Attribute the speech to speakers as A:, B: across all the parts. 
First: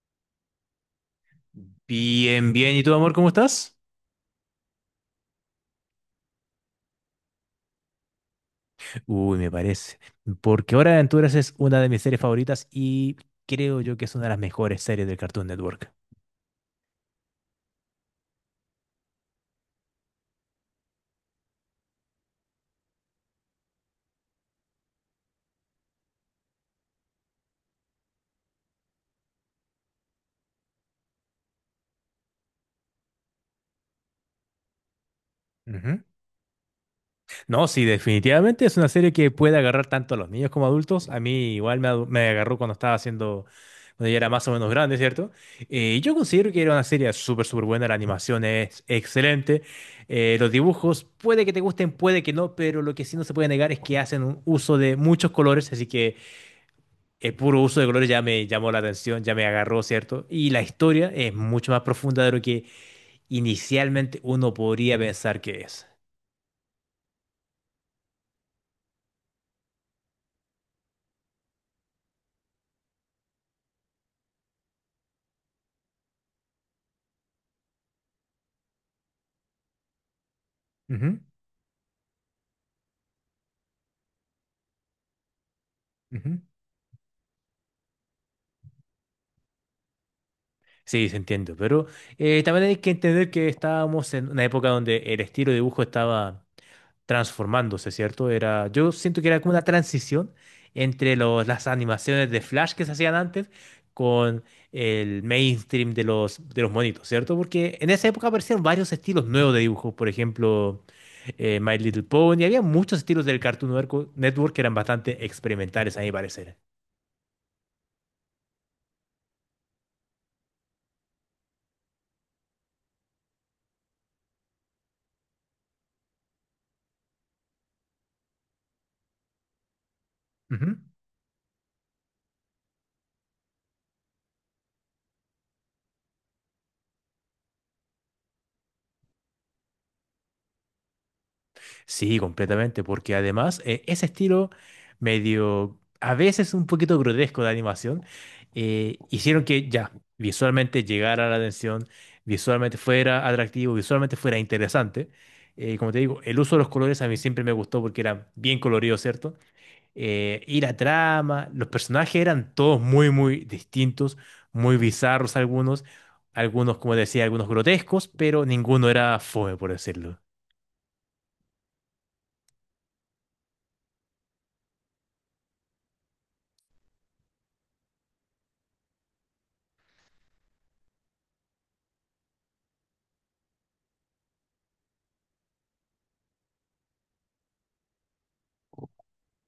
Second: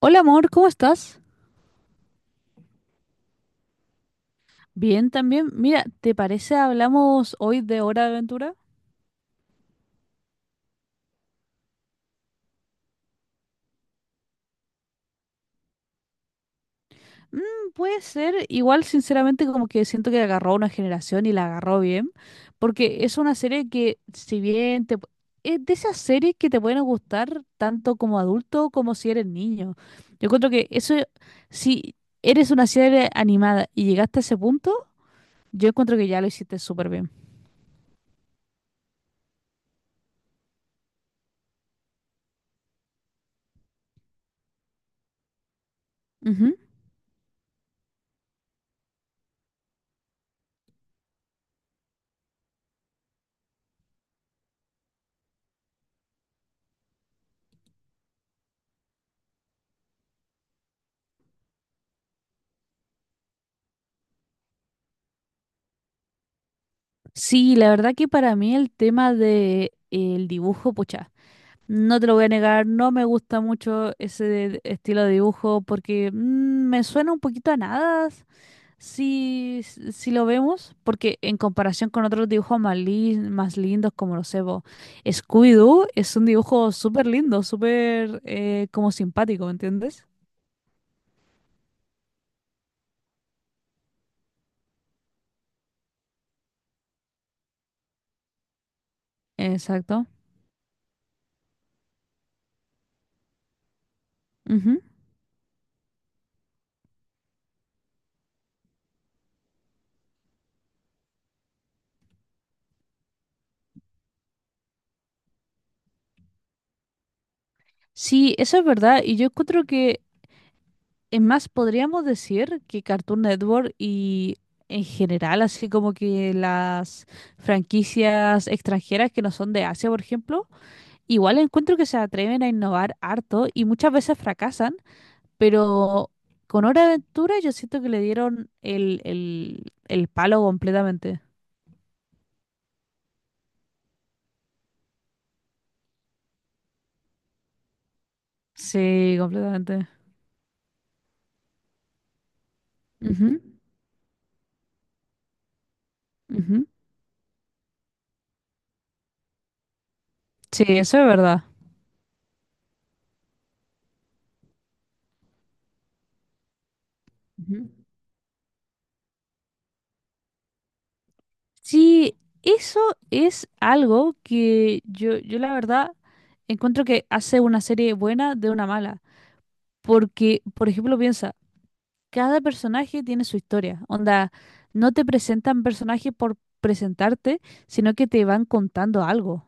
A: Hola amor, ¿cómo estás?
B: Bien, bien. ¿Y tú, amor, cómo estás?
A: Bien también. Mira, ¿te parece hablamos hoy de Hora de Aventura?
B: Uy, me parece. Porque Hora de Aventuras es una de mis series favoritas y creo yo que es una de las mejores series del Cartoon Network.
A: Mm, puede ser, igual sinceramente como que siento que agarró a una generación y la agarró bien, porque es una serie que si bien es de esas series que te pueden gustar tanto como adulto como si eres niño. Yo encuentro que eso, si eres una serie animada y llegaste a ese punto, yo encuentro
B: Ujú.
A: que ya lo hiciste súper bien.
B: No, sí, definitivamente es una serie que puede agarrar tanto a los niños como adultos. A mí igual me agarró cuando estaba haciendo, cuando ya era más o menos grande, ¿cierto? Yo considero
A: Ujú.
B: que era una serie súper, súper buena. La animación es excelente. Los dibujos puede que te gusten, puede que no, pero lo que sí no se puede negar es que hacen un uso de muchos colores, así que el puro uso de colores ya me llamó la atención, ya me agarró, ¿cierto? Y la historia es mucho más profunda de lo que inicialmente uno podría pensar que es.
A: Sí, la verdad que para mí el tema de el dibujo, pucha. No te lo voy a negar, no me gusta mucho ese estilo de dibujo porque me suena un poquito a nada si lo vemos, porque
B: Ujú,
A: en comparación con otros dibujos más, más lindos como lo sé, po, Scooby-Doo es un
B: ujú.
A: dibujo súper lindo, súper como simpático, ¿me entiendes?
B: Sí, se entiende, pero también hay que entender que estábamos en una época donde el estilo de dibujo estaba transformándose, ¿cierto? Era, yo siento que era como una
A: Exacto.
B: transición entre las animaciones de Flash que se hacían antes con
A: Ujú.
B: el mainstream de de los monitos, ¿cierto? Porque en esa época aparecieron varios estilos nuevos de dibujo, por ejemplo My Little Pony. Había muchos estilos del Cartoon Network que eran bastante experimentales, a mi parecer.
A: Sí, eso es verdad, y yo encuentro que es más, podríamos decir que Cartoon Network y en general, así como que las franquicias extranjeras que no son de Asia, por ejemplo,
B: Ujú.
A: igual encuentro que se atreven a innovar harto y muchas veces fracasan, pero con Hora de Aventura yo siento que le dieron el palo completamente.
B: Sí, completamente, porque además ese estilo medio, a veces un poquito grotesco de animación,
A: Sí,
B: hicieron que
A: completamente.
B: ya visualmente llegara la atención, visualmente fuera
A: Ujú,
B: atractivo, visualmente fuera interesante. Como te digo, el uso de
A: ujú.
B: los colores a mí siempre me gustó porque eran bien coloridos, ¿cierto? Y
A: Sí,
B: la
A: eso es verdad.
B: trama, los personajes eran todos muy, muy distintos, muy bizarros algunos, algunos, como decía, algunos
A: Ujú.
B: grotescos, pero ninguno era fome, por decirlo.
A: Sí, eso es algo que yo la verdad encuentro que hace una serie buena de una mala. Porque, por ejemplo, piensa, cada personaje tiene su historia. Onda, no te presentan personajes por presentarte, sino que te van contando algo.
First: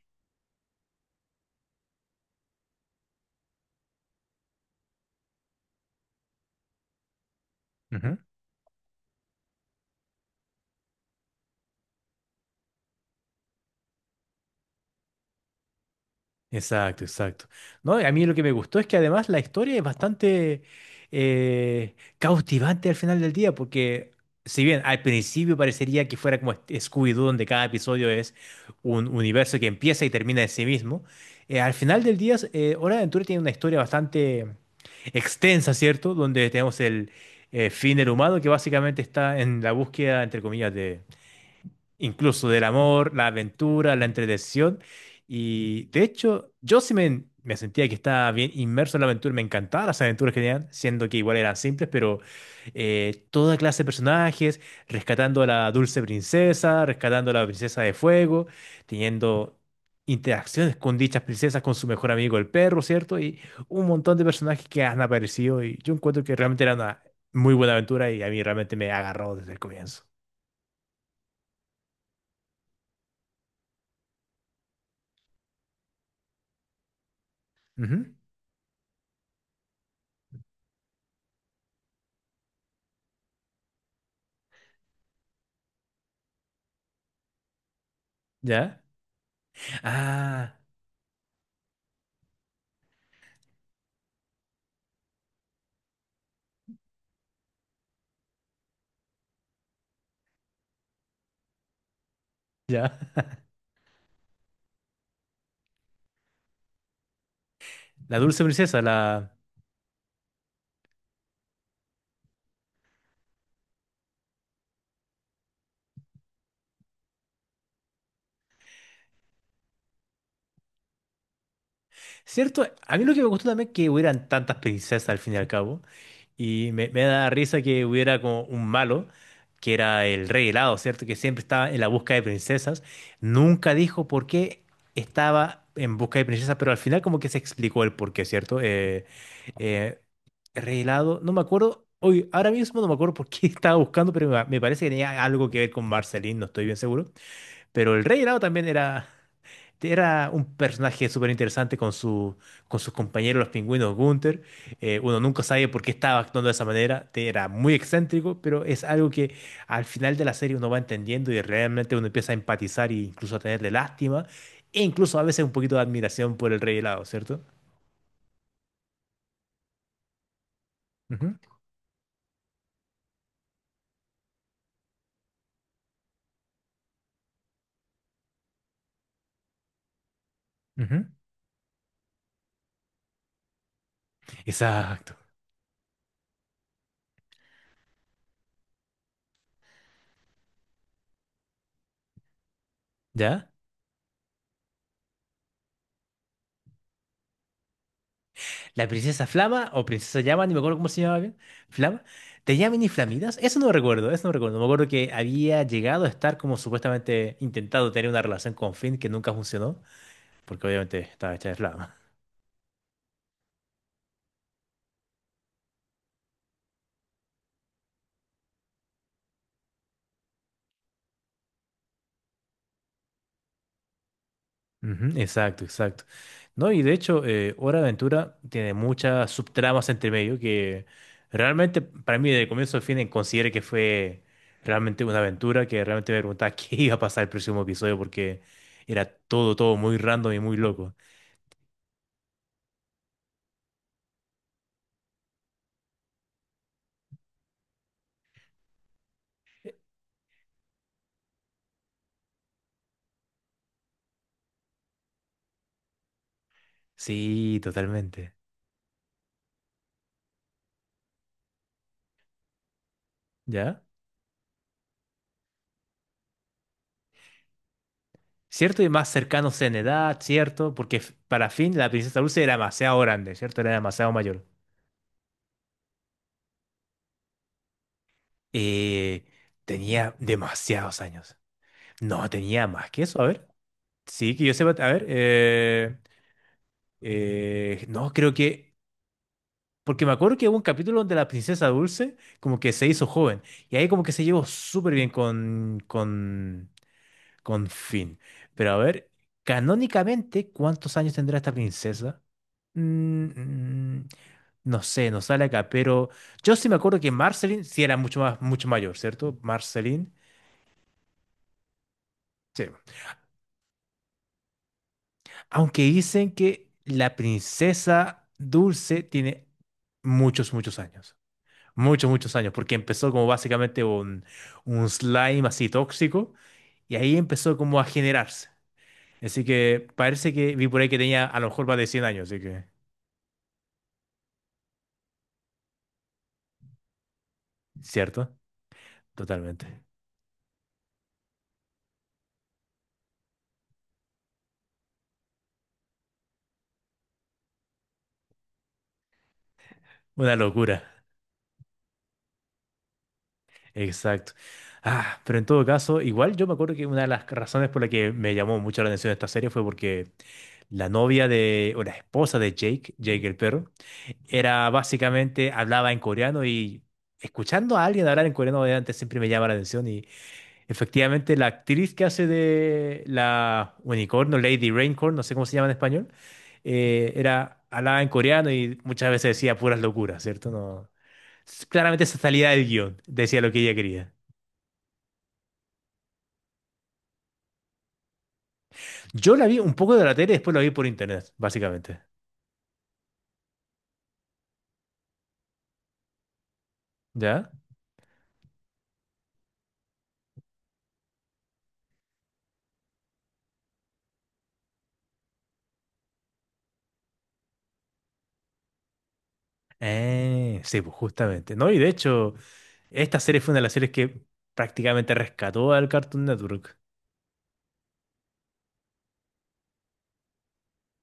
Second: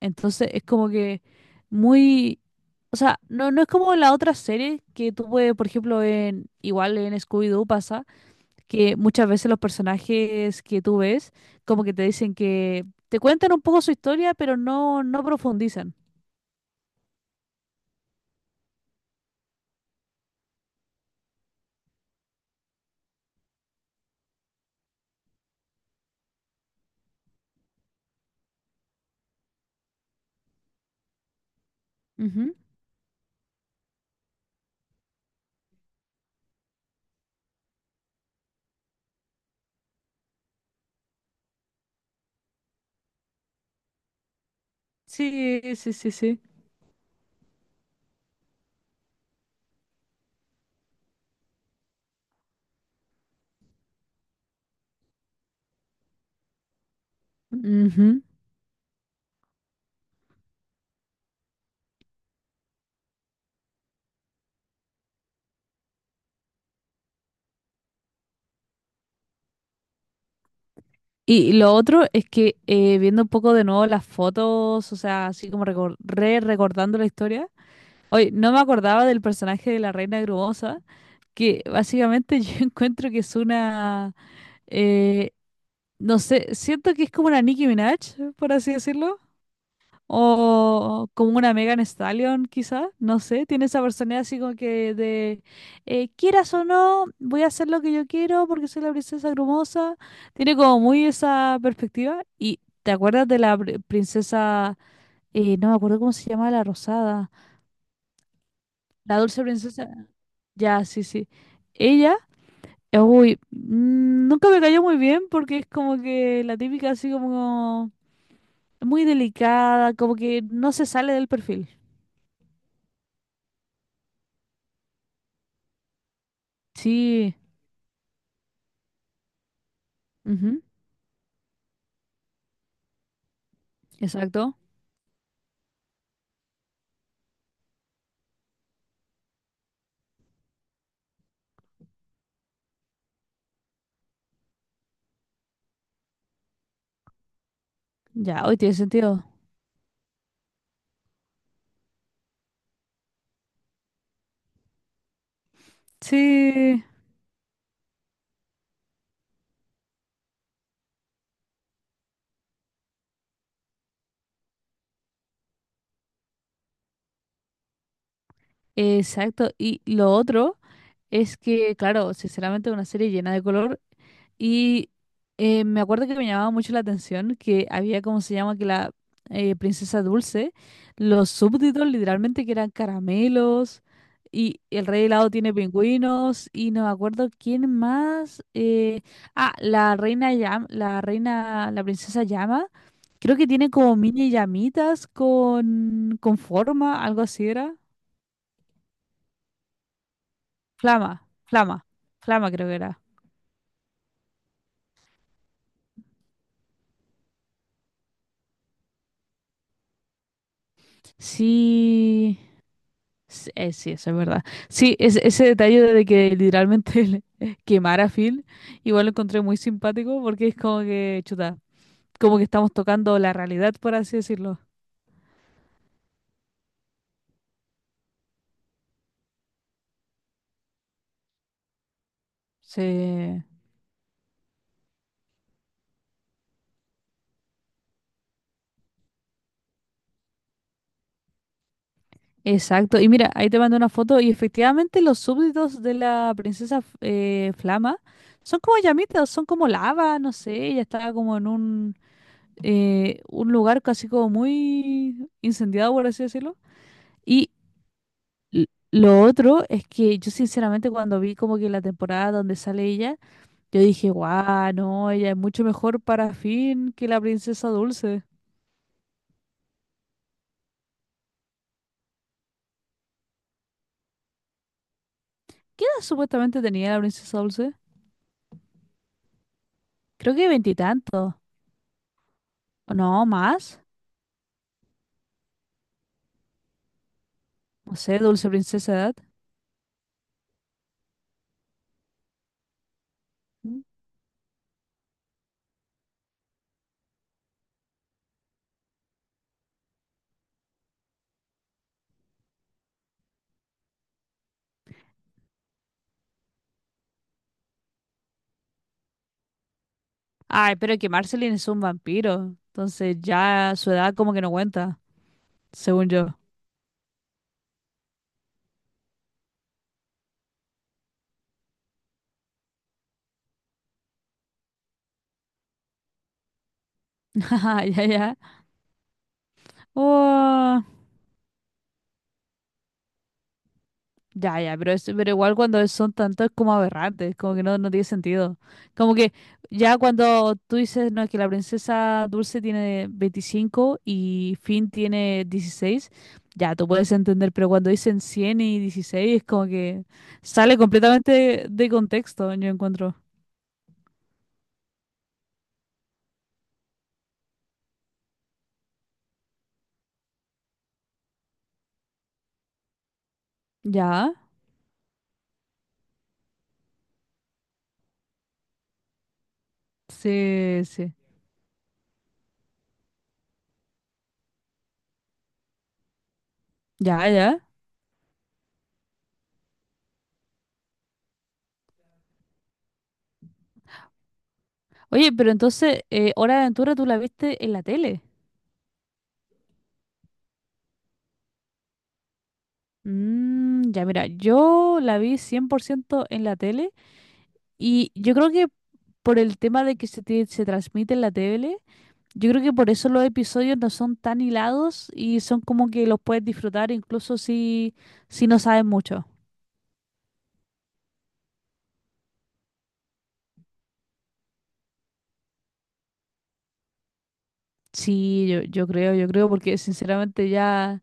A: Entonces es como que muy... O sea, no es como la otra serie que tuve, por ejemplo, en, igual en Scooby-Doo pasa
B: Ujú.
A: que muchas veces los personajes que tú ves, como que te dicen que te cuentan un poco su historia, pero no profundizan.
B: Exacto, exacto. No, y a mí lo que me gustó es que además la historia es bastante cautivante al final del día, porque si bien al principio parecería que fuera como este Scooby-Doo, donde cada episodio es un universo que empieza y termina en sí mismo, eh, al final del día,
A: Ujú.
B: eh, Hora de Aventura tiene una historia bastante extensa, ¿cierto? Donde tenemos el fin del humano, que básicamente está en la búsqueda, entre comillas, de, incluso del amor, la aventura, la entretención.
A: Sí,
B: Y
A: sí,
B: de
A: sí, sí.
B: hecho, yo sí me sentía que estaba bien inmerso en la aventura, me encantaban las aventuras que tenían, siendo que igual eran simples, pero toda clase de personajes, rescatando a la dulce princesa, rescatando a la princesa de
A: Ujú.
B: fuego, teniendo interacciones con dichas princesas, con su mejor amigo el perro, ¿cierto? Y un montón de personajes que han aparecido y yo encuentro que realmente era una muy buena aventura y a mí realmente me agarró desde el comienzo.
A: Y lo otro es que viendo un poco de nuevo las fotos, o sea, así como recor- re recordando la historia,
B: Ujú.
A: hoy no me acordaba del personaje de la Reina Grumosa, que básicamente yo encuentro que es una, eh, no sé, siento que es como una Nicki Minaj, por así
B: ¿Ya?
A: decirlo.
B: Ah,
A: O como una Megan Stallion, quizá, no sé, tiene esa personalidad así como que de quieras o no, voy a hacer lo que yo quiero porque soy la princesa grumosa. Tiene como muy esa perspectiva. ¿Y
B: ya.
A: te acuerdas de la princesa, no me acuerdo cómo se llama, la rosada,
B: La dulce princesa,
A: la
B: la...
A: dulce princesa? Ya, sí, sí. Ella, nunca me cayó muy bien porque es como que la típica así como muy delicada, como que no se sale del perfil.
B: Cierto, a mí lo que me gustó también es que hubieran tantas princesas al fin y al cabo. Y me da
A: Sí.
B: risa que hubiera como un malo, que era el rey helado, ¿cierto? Que siempre estaba en la búsqueda de princesas. Nunca dijo por
A: Exacto.
B: qué estaba en busca de princesas, pero al final como que se explicó el por qué, ¿cierto? Eh, Rey helado, no me acuerdo. Hoy, ahora mismo no me acuerdo por qué estaba buscando, pero me parece que tenía algo que ver con Marceline, no estoy bien seguro. Pero el rey helado
A: Ya, hoy
B: también
A: tiene
B: era.
A: sentido.
B: Era un personaje súper interesante con con sus compañeros, los pingüinos Gunther. Uno nunca sabe por qué estaba actuando de esa
A: Sí,
B: manera. Era muy excéntrico, pero es algo que al final de la serie uno va entendiendo y realmente uno empieza a empatizar e incluso a tenerle lástima e incluso a veces un poquito de admiración por el rey helado, ¿cierto?
A: exacto. Y lo otro,
B: Ujú,
A: es que, claro, sinceramente una serie llena de color y me acuerdo que me llamaba mucho la atención que había, como se llama? Que la princesa Dulce,
B: ujú.
A: los súbditos literalmente que eran caramelos y el rey
B: Exacto.
A: helado tiene pingüinos y no me acuerdo quién más. La reina Llama, la princesa Llama, creo que
B: ¿Ya?
A: tiene como mini llamitas con forma, algo así era.
B: La princesa Flama o princesa Llama, ni me acuerdo cómo se
A: Flama,
B: llamaba bien.
A: flama,
B: Flama.
A: flama creo
B: ¿Tenía
A: que
B: mini
A: era.
B: flamitas? Eso no recuerdo, eso no recuerdo. Me acuerdo que había llegado a estar como supuestamente intentado tener una relación con Finn que nunca funcionó, porque obviamente estaba hecha de flama.
A: Sí, sí, eso es verdad. Sí, ese detalle de que literalmente le quemara a Phil, igual lo encontré muy simpático porque es como que, chuta, como que estamos tocando la realidad, por así decirlo.
B: Ujú, exacto, exacto. No, y de hecho, Hora de Aventura tiene muchas subtramas entre medio que realmente para mí de comienzo a fin
A: Sí,
B: consideré que fue realmente una aventura que realmente me preguntaba qué iba a pasar el próximo episodio porque era todo, todo muy random y muy loco.
A: exacto. Y mira, ahí te mandé una foto y efectivamente los súbditos de la princesa Flama son como llamitas, son como lava, no sé, ella estaba como en un lugar casi como muy incendiado, por así decirlo. Y
B: Sí, totalmente.
A: L- lo otro es que yo sinceramente cuando vi como que la temporada donde sale ella, yo
B: ¿Ya?
A: dije, guau, no, ella es mucho mejor para Finn que la princesa Dulce.
B: ¿Cierto? Y más cercanos en edad, ¿cierto? Porque para Finn la princesa Dulce era demasiado grande, ¿cierto? Era demasiado mayor.
A: ¿Qué edad supuestamente tenía la princesa Dulce?
B: Eh, Tenía
A: Creo que
B: demasiados
A: veintitantos,
B: años. No, tenía más
A: o
B: que eso.
A: no,
B: A ver.
A: más.
B: Sí, que yo sepa. A ver.
A: No
B: No,
A: sé,
B: creo
A: Dulce
B: que.
A: Princesa edad.
B: Porque me acuerdo que hubo un capítulo donde la princesa Dulce como que se hizo joven. Y
A: Mm.
B: ahí como que se llevó súper bien con, con Finn. Pero a ver, canónicamente, ¿cuántos años tendrá esta princesa? Mm, mm, no sé, no sale acá, pero yo sí me acuerdo que Marceline sí era mucho más, mucho mayor, ¿cierto? Marceline.
A: Ay, pero que Marceline es un vampiro,
B: Sí.
A: entonces ya su edad como que no cuenta,
B: Aunque
A: según
B: dicen
A: yo.
B: que la princesa Dulce tiene muchos, muchos años. Muchos, muchos años, porque empezó como básicamente un slime así tóxico y ahí empezó como a
A: Ya, ya.
B: generarse. Así que parece que vi por
A: Oh.
B: ahí que tenía a lo mejor más de 100 años, así que,
A: Ya, ya, pero, es, pero igual cuando son tantos es como aberrantes, como que no tiene
B: ¿cierto?
A: sentido. Como que
B: Totalmente.
A: ya cuando tú dices, no, que la princesa Dulce tiene 25 y Finn tiene 16, ya, tú puedes entender, pero cuando dicen 100 y 16, es como que
B: Una
A: sale
B: locura.
A: completamente de contexto, yo encuentro.
B: Exacto. Ah, pero en todo caso, igual yo me acuerdo que una de las razones por la que me llamó mucho la atención esta serie fue porque la novia de, o la esposa de Jake, Jake el perro,
A: Ya,
B: era básicamente, hablaba en coreano y escuchando a alguien hablar en coreano obviamente siempre me llama la atención y
A: sí, sí.
B: efectivamente la actriz que hace de la unicornio, Lady Raincorn, no sé cómo se llama en español,
A: Ya, ya.
B: era, hablaba en coreano y muchas veces decía puras locuras, ¿cierto? No, claramente esa salida del guión decía lo que ella quería.
A: Oye, pero entonces, Hora de Aventura tú la viste en la tele.
B: Yo la vi un poco de la tele y después la vi por internet, básicamente.
A: Ya, mira, yo la vi 100% en la tele.
B: ¿Ya?
A: Y yo creo que por el tema de que se transmite en la tele, yo creo que por eso los episodios no son tan hilados y son como que los puedes disfrutar incluso si no sabes mucho.
B: Sí, pues justamente. No, y de hecho, esta serie fue una de las series que prácticamente rescató al Cartoon Network.
A: Sí, yo creo, porque sinceramente ya,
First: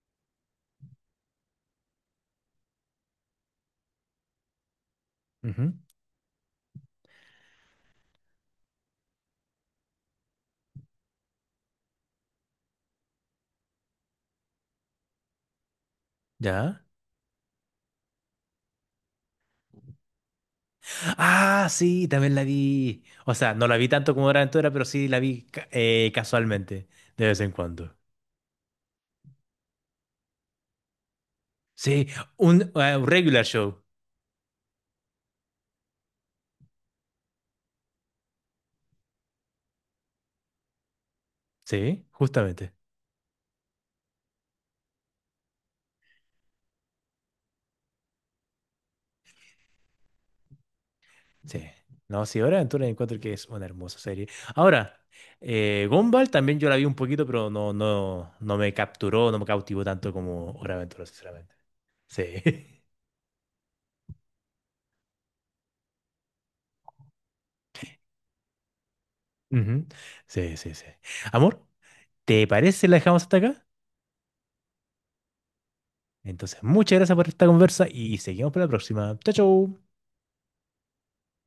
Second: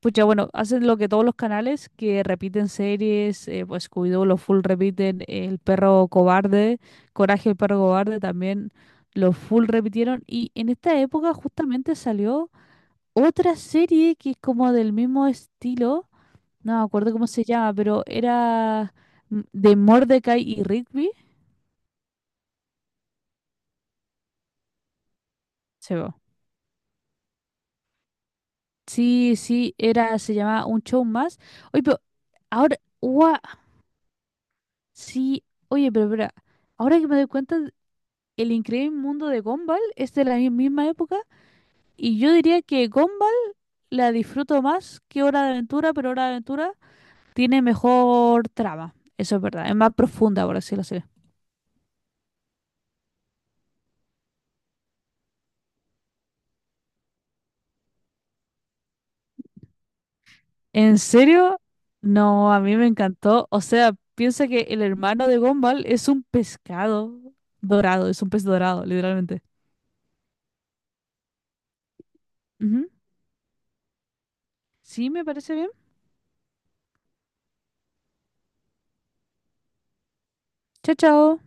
A: pues ya bueno, hacen lo que todos los canales que repiten series, pues Scooby-Doo, los full repiten, El
B: Ujú.
A: perro cobarde, Coraje el perro cobarde también, los full repitieron y en esta época justamente salió otra serie que es como del mismo estilo, no me
B: ¿Ya?
A: acuerdo cómo se llama, pero era de Mordecai y Rigby.
B: Ah, sí, también la vi. O sea, no la vi tanto como Hora de Aventura, pero sí la vi ca-
A: Se
B: eh,
A: va.
B: casualmente, de vez en cuando.
A: Sí, sí, era, se llamaba Un Show Más. Oye, pero
B: Sí,
A: ahora,
B: un
A: ua,
B: regular show.
A: sí, oye, pero espera, ahora que me doy cuenta, El Increíble Mundo de Gumball es de la misma época
B: Sí,
A: y yo diría
B: justamente.
A: que Gumball la disfruto más que Hora de Aventura, pero Hora de Aventura tiene mejor trama. Eso es verdad, es más profunda, por así decirlo. Así.
B: Sí. No, sí, Hora de Aventura encuentro que es una hermosa serie. Ahora, Gumball también yo la vi un poquito, pero no, no me capturó, no me cautivó tanto como Hora de
A: ¿En
B: Aventura, sinceramente.
A: serio?
B: Sí.
A: No, a mí me encantó. O sea, piensa que el hermano de Gumball es un pescado dorado, es un pez dorado, literalmente.
B: Ujú. Sí, sí, sí. Amor, ¿te parece si
A: Ujú.
B: la dejamos hasta acá?
A: Sí, me parece bien.
B: Entonces, muchas gracias por esta conversa y seguimos para la próxima. Chao, chao.
A: Chao, chao.